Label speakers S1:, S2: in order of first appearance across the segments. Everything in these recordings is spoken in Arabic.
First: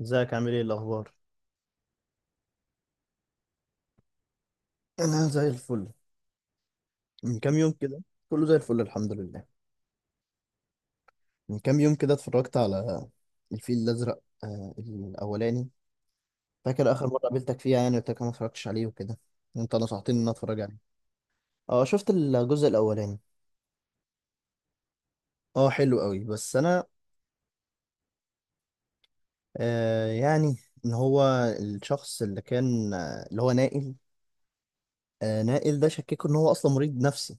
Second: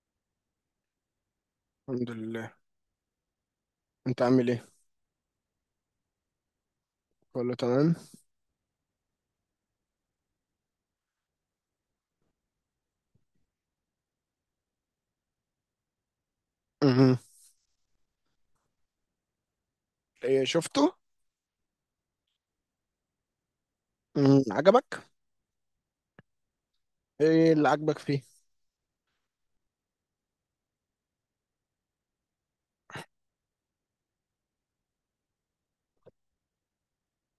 S1: ازيك، عامل ايه؟ الاخبار؟
S2: الحمد لله. انت عامل ايه؟
S1: انا زي الفل. من كام
S2: كله
S1: يوم
S2: تمام.
S1: كده، كله زي الفل، الحمد لله. من كام يوم كده اتفرجت على الفيل الازرق، الاولاني. فاكر اخر
S2: امم
S1: مره قابلتك فيها، يعني قلت لك أنا ما اتفرجتش عليه وكده. انت نصحتني ان أنا
S2: ايه
S1: اتفرج عليه.
S2: شفته؟
S1: اه، شفت الجزء الاولاني.
S2: عجبك؟
S1: اه، حلو قوي بس انا،
S2: ايه اللي عجبك فيه؟
S1: يعني ان هو الشخص اللي كان، اللي هو نائل. نائل ده شككوا ان هو اصلا مريض نفسي.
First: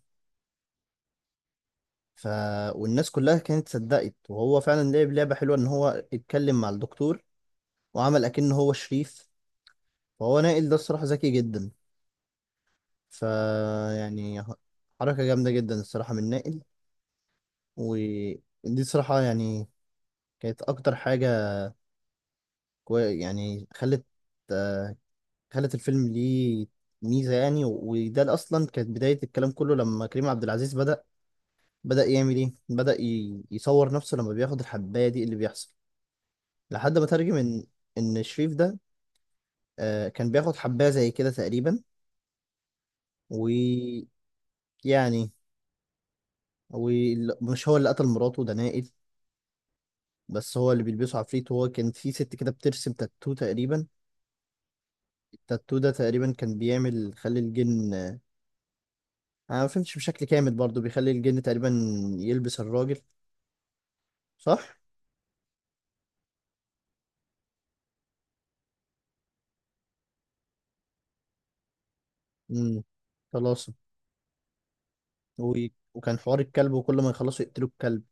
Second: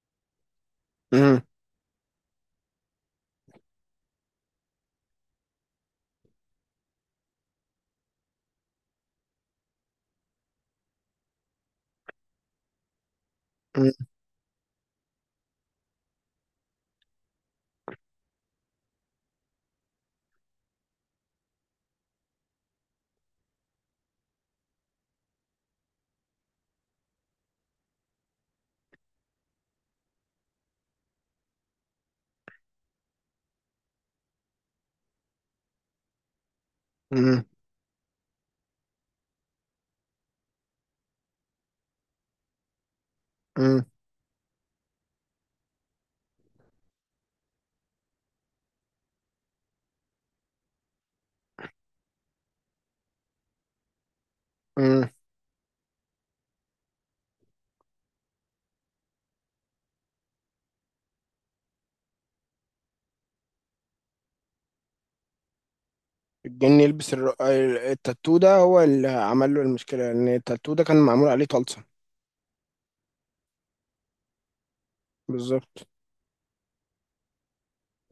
S2: امم
S1: ف والناس كلها كانت صدقت، وهو فعلا لعب لعبه حلوه ان هو اتكلم مع الدكتور وعمل اكنه هو شريف. فهو نائل ده الصراحة ذكي جدا. ف يعني حركة جامدة جدا الصراحة من نائل. ودي الصراحة يعني كانت اكتر حاجة. يعني آه، خلت الفيلم ليه ميزة، يعني وده اللي اصلا كانت بداية الكلام كله لما كريم عبد العزيز بدأ يعمل ايه، بدأ يصور نفسه لما بياخد الحباية دي اللي بيحصل، لحد ما ترجم
S2: امم
S1: ان ان شريف ده، كان بياخد حباية زي كده تقريبا،
S2: امم
S1: ويعني. ومش هو اللي قتل مراته، ده نائل. بس هو اللي بيلبسه عفريت. هو كان في ست كده بترسم تاتو تقريبا.
S2: امم
S1: التاتو ده تقريبا كان بيعمل، خلي الجن، انا ما فهمتش بشكل كامل برضو، بيخلي الجن تقريبا يلبس الراجل، صح.
S2: الجن يلبس التاتو ده هو اللي عمل له المشكله، لان التاتو ده كان معمول عليه طلسم.
S1: امم خلاص. و...
S2: بالظبط.
S1: وكان حوار الكلب، وكل ما يخلصوا يقتلوا الكلب،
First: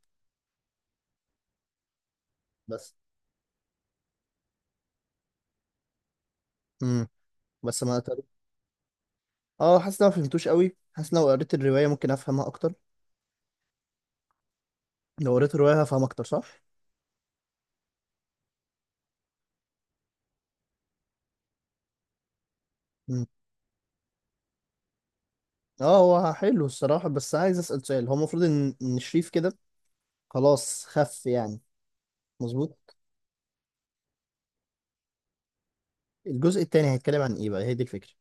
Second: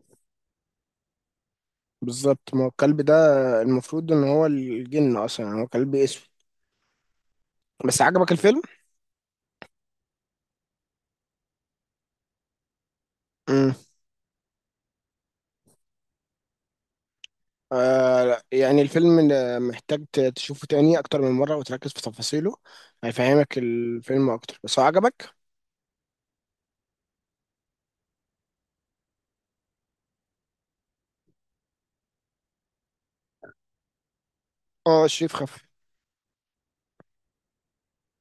S2: بالظبط، ما هو
S1: بس.
S2: الكلب ده المفروض ان هو الجن اصلا، يعني هو كلب اسود.
S1: امم بس ما
S2: بس
S1: قتلوا.
S2: عجبك الفيلم؟
S1: اه، حاسس إن أنا ما فهمتوش قوي، حاسس إن لو قريت الرواية ممكن افهمها اكتر.
S2: امم
S1: لو قريت الرواية هفهم اكتر، صح.
S2: آه لا، يعني الفيلم ده محتاج تشوفه تاني اكتر من مره وتركز في تفاصيله،
S1: امم
S2: هيفهمك الفيلم اكتر. بس هو عجبك؟
S1: اه، هو حلو الصراحة. بس عايز اسأل سؤال، هو المفروض ان إن شريف كده خلاص خف، يعني مظبوط؟
S2: اه، شريف خف.
S1: الجزء التاني هيتكلم عن ايه بقى؟ هي دي الفكرة.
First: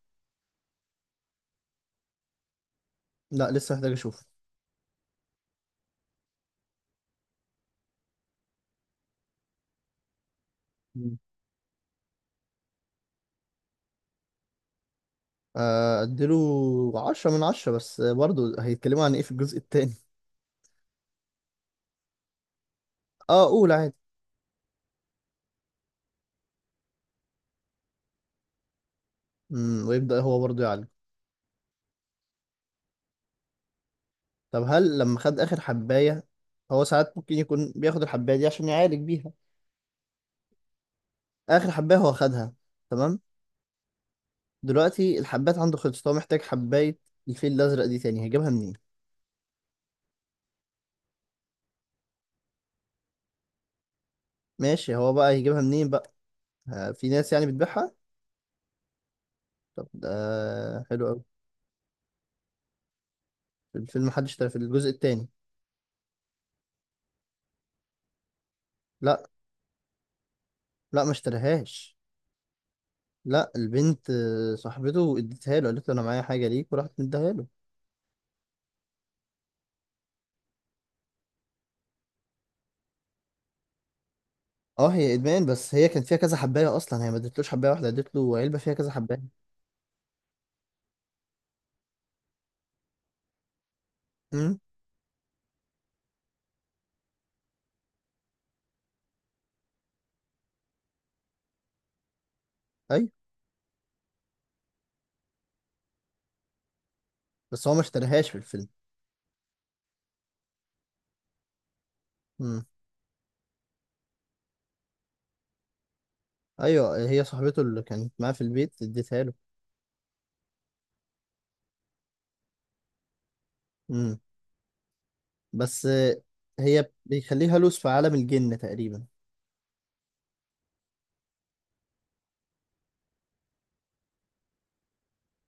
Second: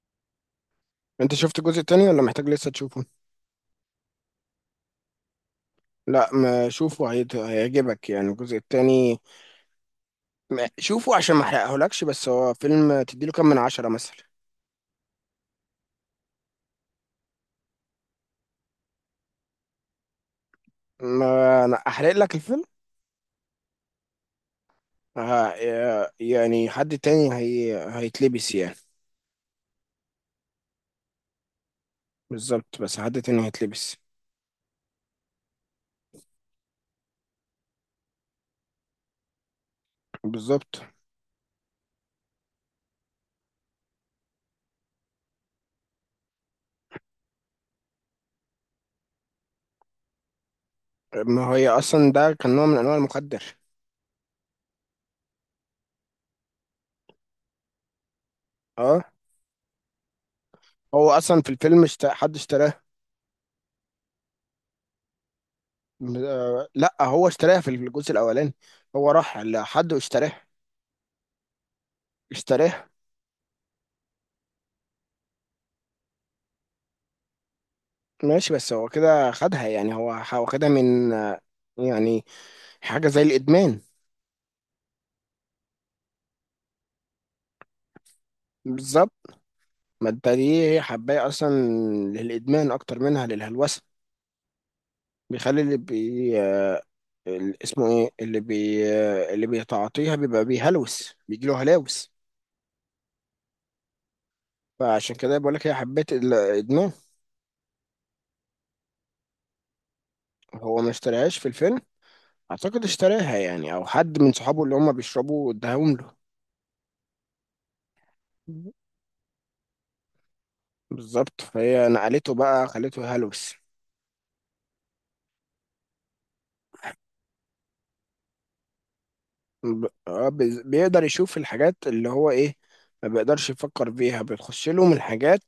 S2: انت شفت الجزء التاني ولا محتاج لسه تشوفه؟
S1: لا، لسه محتاج اشوف.
S2: لا، ما شوفه هيعجبك يعني الجزء التاني. ما- شوفه
S1: مم.
S2: عشان ما احرقهولكش. بس هو فيلم تديله كام من عشرة مثلا؟
S1: اديله 10 من 10. بس برضه هيتكلموا عن ايه في الجزء التاني؟
S2: ما انا احرق لك الفيلم.
S1: اه، قول عادي.
S2: ها؟ يعني حد تاني هي هيتلبس يعني.
S1: ويبدأ هو برضه يعالج.
S2: بالظبط، بس حد تاني هيتلبس.
S1: طب، هل لما خد اخر حباية، هو ساعات ممكن يكون بياخد الحباية دي عشان يعالج بيها؟
S2: بالظبط،
S1: اخر حباية هو خدها، تمام. دلوقتي الحبات عنده خلصت، هو محتاج حباية الفيل الازرق دي تاني، هيجيبها منين؟
S2: ما هي اصلا ده كان نوع من انواع المخدر.
S1: ماشي، هو بقى هيجيبها منين بقى؟ في ناس يعني بتبيعها.
S2: اه.
S1: طب ده حلو
S2: هو
S1: قوي.
S2: اصلا في الفيلم اشت... حد اشتراه؟
S1: الفيلم، حد اشترى في الجزء التاني؟
S2: لا، هو اشتراها في الجزء الاولاني، هو
S1: لا،
S2: راح لحد واشتراها.
S1: لا ما اشتراهاش.
S2: اشتراها.
S1: لا، البنت، صاحبته اديتها له، قالت له انا معايا حاجه ليك وراحت مديها له.
S2: ماشي، بس هو كده خدها، يعني هو هو خدها من يعني حاجة زي الإدمان.
S1: اه هي ادمان، بس هي كان فيها كذا حبايه اصلا، هي ما ادتلوش حبايه واحده، ادت له علبه فيها كذا حبايه.
S2: بالظبط، ما انت دي هي حباية أصلا للإدمان أكتر منها للهلوسة.
S1: امم،
S2: بيخلي اللي اسمه إيه اللي بي آه، اللي بيتعاطيها بيبقى بيهلوس، بيجيله هلاوس.
S1: ايوه،
S2: فعشان كده بقول لك هي حبيت الإدمان.
S1: بس هو ما اشتراهاش في الفيلم.
S2: هو ما اشتراهاش في الفيلم.
S1: امم،
S2: أعتقد اشتراها يعني، أو حد من صحابه اللي هما بيشربوا اداهم له.
S1: ايوه، هي صاحبته اللي كانت معاه في البيت اديتها له.
S2: بالظبط، فهي نقلته بقى، خلته هلوس.
S1: امم بس، هي بيخليها لوس في عالم الجن تقريبا.
S2: بيقدر يشوف الحاجات اللي هو ايه، ما بيقدرش يفكر فيها، بتخش له من الحاجات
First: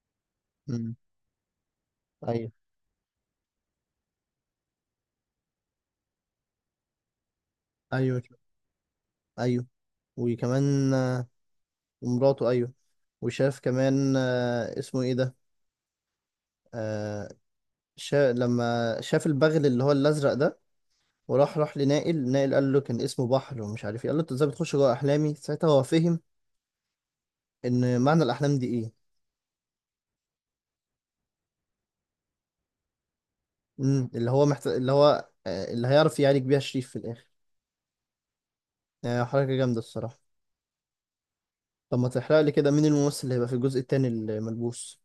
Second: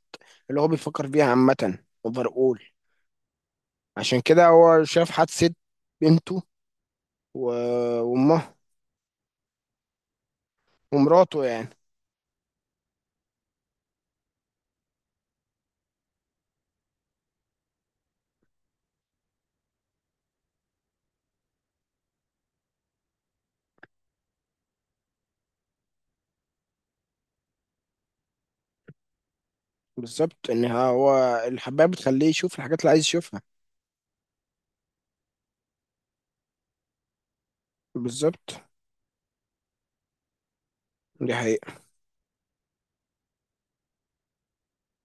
S2: اللي هو
S1: امم،
S2: بيفكر فيها عامة. اقدر
S1: ايوه،
S2: اقول عشان كده هو شاف حادثة بنته
S1: ايوه،
S2: وامه
S1: ايوه، وكمان.
S2: ومراته يعني.
S1: ومراته، ايوه. وشاف كمان، اسمه ايه ده، آه لما شاف البغل اللي هو الازرق ده. وراح لنائل. نائل قال له كان اسمه بحر، ومش عارف ايه. قال له انت ازاي بتخش جوه احلامي؟ ساعتها هو فهم ان معنى الاحلام دي ايه.
S2: بالظبط، ان هو الحباية بتخليه يشوف الحاجات اللي عايز يشوفها.
S1: اللي هو محت... اللي هو آه، اللي هيعرف يعالج بيها شريف في الاخر.
S2: بالظبط،
S1: حركه جامده الصراحه.
S2: دي حقيقة.
S1: طب، ما تحرق لي كده مين الممثل اللي هيبقى في الجزء التاني الملبوس.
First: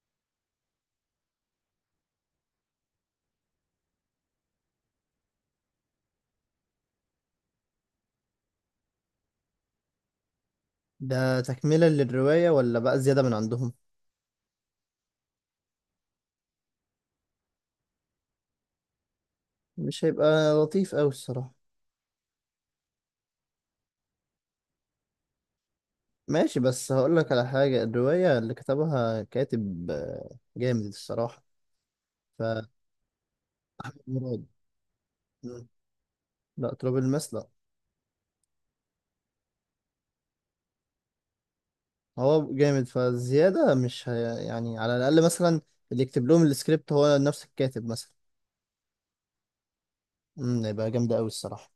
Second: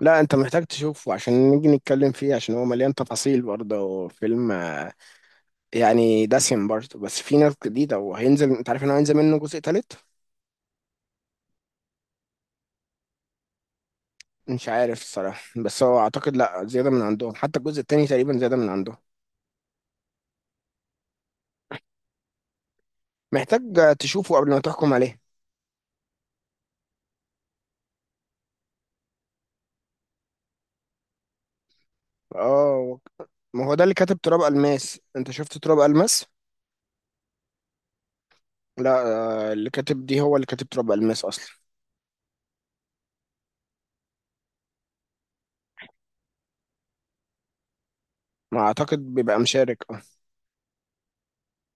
S2: لا، انت محتاج تشوفه عشان نيجي نتكلم فيه، عشان هو مليان تفاصيل برضه. فيلم يعني دسم برضه، بس في ناس جديدة. وهينزل، انت عارف انه هينزل منه جزء تالت؟
S1: ده تكمله للروايه، ولا بقى زياده من عندهم؟
S2: مش عارف الصراحة، بس هو أعتقد لأ، زيادة من عندهم. حتى الجزء التاني تقريبا زيادة من عندهم.
S1: مش هيبقى لطيف قوي الصراحه.
S2: محتاج تشوفه قبل ما تحكم عليه.
S1: ماشي. بس هقول لك على حاجة، الرواية اللي كتبها كاتب جامد الصراحة. ف
S2: اه، ما هو ده اللي كاتب تراب
S1: مراد.
S2: الماس. انت شفت
S1: مم.
S2: تراب الماس؟
S1: لا، تراب الماس لا.
S2: لا، اللي كاتب دي هو اللي كاتب تراب الماس اصلا.
S1: هو جامد، فزيادة مش يعني على الأقل مثلا، اللي يكتب لهم السكريبت هو نفس الكاتب مثلا.
S2: ما اعتقد بيبقى مشارك، اه.
S1: هيبقى جامدة أوي الصراحة.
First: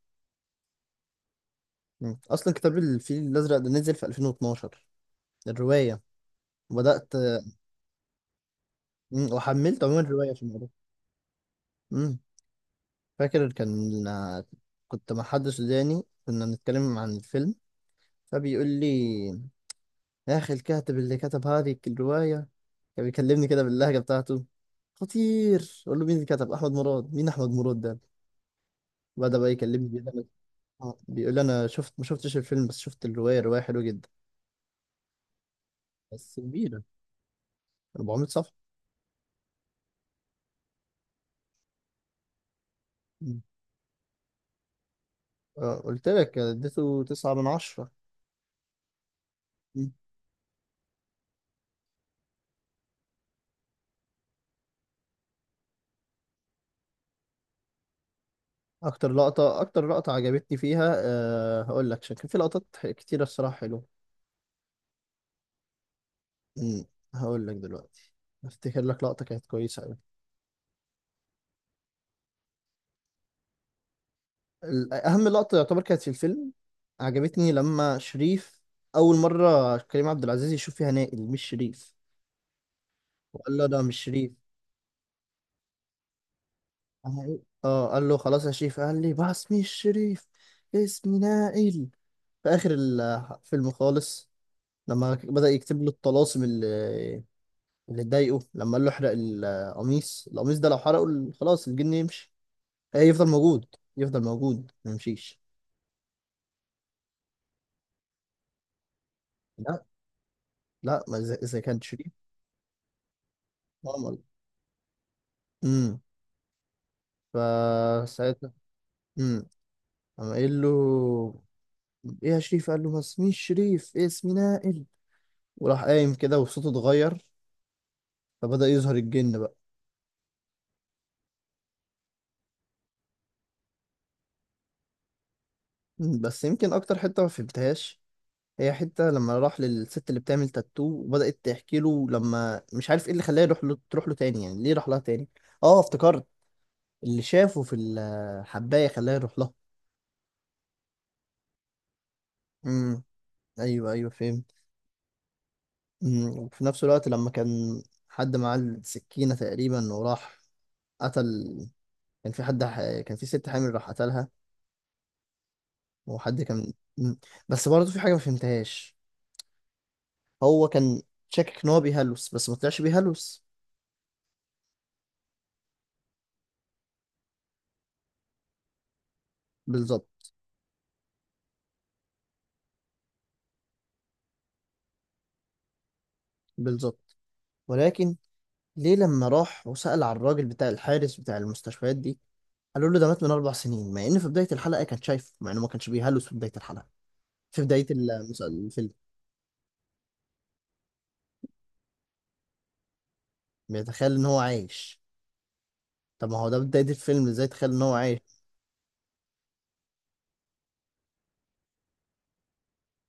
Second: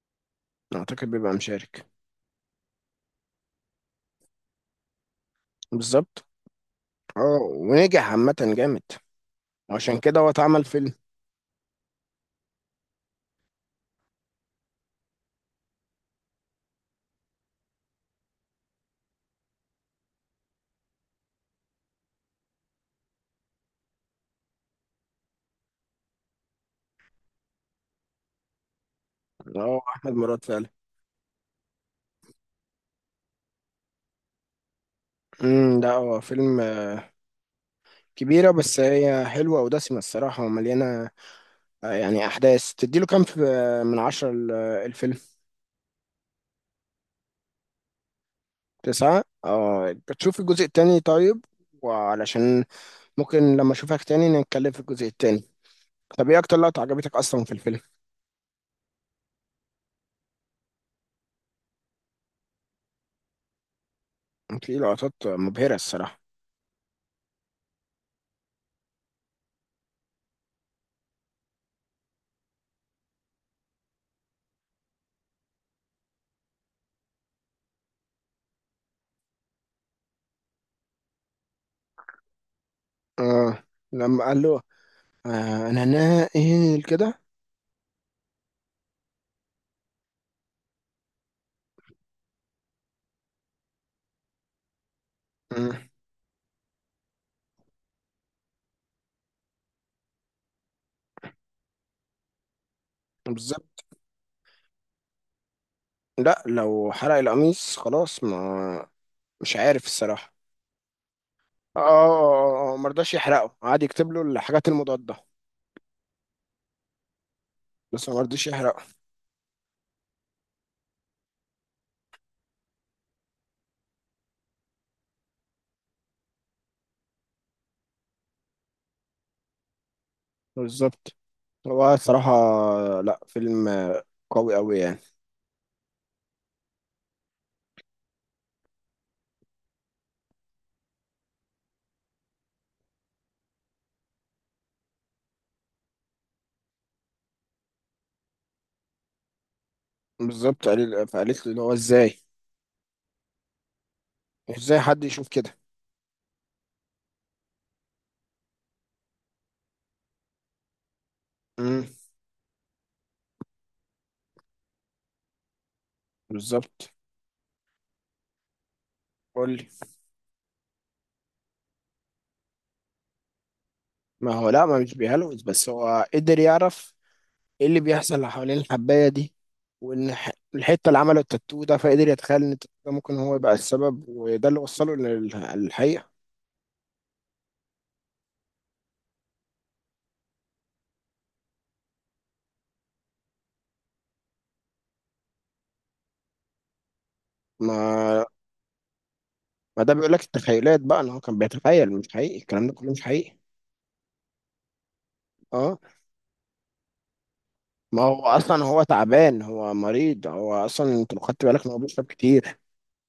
S2: اعتقد بيبقى مشارك.
S1: مم. أصلا كتاب الفيل الأزرق ده نزل في 2012، الرواية.
S2: بالظبط.
S1: وبدأت.
S2: اه، ونجح عامة جامد.
S1: مم. وحملت
S2: عشان
S1: عموما
S2: كده هو
S1: الرواية عشان
S2: اتعمل
S1: أقرأها.
S2: فيلم.
S1: مم. فاكر كان كنت مع حد سوداني، كنا بنتكلم عن الفيلم، فبيقول لي: يا أخي، الكاتب اللي كتب هذه الرواية، كان بيكلمني كده باللهجة بتاعته: خطير. أقول له: مين اللي كتب؟ أحمد مراد. مين أحمد مراد ده؟ بدأ بقى
S2: اه،
S1: يكلمني،
S2: احمد مراد فعلا.
S1: بيقول لي أنا شفت، ما شفتش الفيلم بس شفت الرواية، الرواية حلوة جدا،
S2: ده هو
S1: بس
S2: فيلم
S1: كبيرة، 400
S2: كبيرة،
S1: صفحة.
S2: بس هي حلوة ودسمة الصراحة ومليانة يعني أحداث. تديله كام
S1: مم.
S2: في من عشرة الفيلم؟
S1: قلت لك اديته 9 من 10.
S2: تسعة،
S1: مم.
S2: اه. بتشوف الجزء التاني طيب، وعلشان ممكن لما أشوفك تاني نتكلم في الجزء التاني. طب إيه أكتر لقطة عجبتك أصلا في الفيلم؟
S1: أكتر لقطة عجبتني فيها، هقول لك عشان كان في لقطات كتيرة الصراحة حلوة.
S2: في لقطات مبهرة الصراحة.
S1: مم. هقول لك دلوقتي، أفتكر لك لقطة كانت كويسة أوي. أهم لقطة يعتبر كانت في الفيلم، عجبتني لما شريف أول مرة كريم عبد العزيز يشوف فيها نائل مش شريف. وقال
S2: اه،
S1: له ده مش
S2: لما
S1: شريف.
S2: قال له آه، أنا ناقل كده.
S1: أنا إيه؟ اه، قال له خلاص يا شريف، قال لي بس مش شريف، اسمي نائل. في آخر الفيلم خالص، لما بدأ
S2: مم،
S1: يكتب له الطلاسم اللي اتضايقه، لما قال له احرق القميص. القميص ده لو حرقه، خلاص الجن يمشي. إيه، يفضل موجود.
S2: بالظبط.
S1: يفضل موجود ما يمشيش.
S2: لا، لو حرق القميص خلاص ما، مش
S1: لا،
S2: عارف الصراحة.
S1: لا، ما إذا
S2: اه،
S1: كان شريف.
S2: مرضاش يحرقه، قعد يكتب له الحاجات المضادة.
S1: امم
S2: بس ما رضيش
S1: فساعتها،
S2: يحرقه.
S1: امم قام قايل له: ايه يا شريف؟ قال له: ما اسميش شريف، إيه اسمي نائل. وراح قايم كده، وصوته اتغير، فبدأ يظهر الجن بقى.
S2: بالظبط، هو الصراحة لا، فيلم قوي قوي يعني.
S1: بس يمكن اكتر حتة ما فهمتهاش، هي حتة لما راح للست اللي بتعمل تاتو وبدأت تحكي له، لما مش عارف ايه اللي خلاه يروح له تروح له تاني، يعني ليه راح لها تاني. اه افتكرت، اللي شافه في الحباية خلاه يروح لها.
S2: بالظبط، قال- فقالت لي اللي هو ازاي،
S1: امم، ايوه، ايوه، فهمت.
S2: ازاي حد يشوف كده.
S1: وفي نفس الوقت، لما كان حد معاه السكينة تقريبا وراح قتل،
S2: امم،
S1: كان في حد كان في ست حامل راح قتلها. وحد كان
S2: بالظبط.
S1: مم. بس برضه في حاجة ما فهمتهاش.
S2: قول لي.
S1: هو كان شاكك إن هو بيهلوس، بس ما طلعش بيهلوس.
S2: ما هو لا، ما مش بيهلوس، بس هو قدر يعرف ايه اللي بيحصل حوالين الحباية دي. وان
S1: بالظبط.
S2: الحتة اللي عمله التاتو ده، فقدر يتخيل ان التاتو ده ممكن هو يبقى السبب، وده اللي وصله للحقيقة.
S1: بالظبط. ولكن ليه لما راح وسأل على الراجل بتاع الحارس بتاع المستشفيات دي، قالوا له ده مات من 4 سنين، مع إن في بداية الحلقة كان شايفه، مع إنه ما كانش بيهلوس في بداية الحلقة، في بداية
S2: ما
S1: الفيلم.
S2: ما ده بيقول لك التخيلات بقى، ان هو كان بيتخيل. مش حقيقي الكلام ده كله، مش حقيقي.
S1: بيتخيل إن هو عايش.
S2: اه،
S1: طب ما هو ده بداية الفيلم، إزاي تخيل إن هو
S2: ما
S1: عايش؟
S2: هو اصلا هو تعبان، هو مريض. هو اصلا انت لو خدت بالك ان هو بيشرب كتير،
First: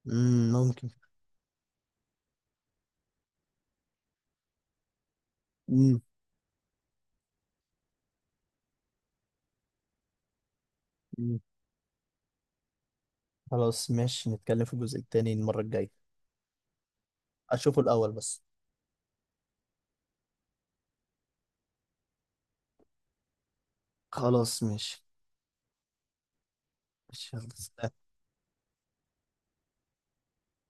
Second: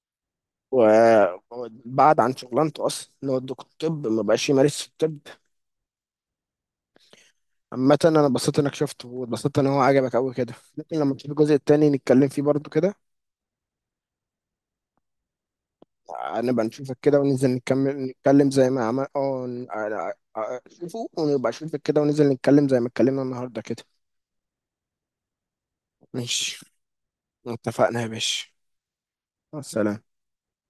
S1: مم، ممكن.
S2: وبعد عن شغلانته اصلا، ان هو دكتور طب ما بقاش يمارس الطب.
S1: مم.
S2: عامة انا اتبسطت انك شفته، واتبسطت ان هو عجبك قوي كده. ممكن لما تشوف
S1: مم.
S2: الجزء التاني نتكلم فيه برضو كده.
S1: خلاص، ماشي، نتكلم في الجزء التاني المرة الجاية.
S2: نبقى نشوفك كده وننزل
S1: اشوفه
S2: نكمل
S1: الاول بس.
S2: نتكلم زي ما عمل اه، شوفه، ونبقى نشوفك كده وننزل نتكلم زي ما اتكلمنا النهارده كده.
S1: خلاص، ماشي.
S2: ماشي.
S1: ماشي، يلا
S2: اتفقنا يا
S1: سلام.
S2: باشا، مع السلامة.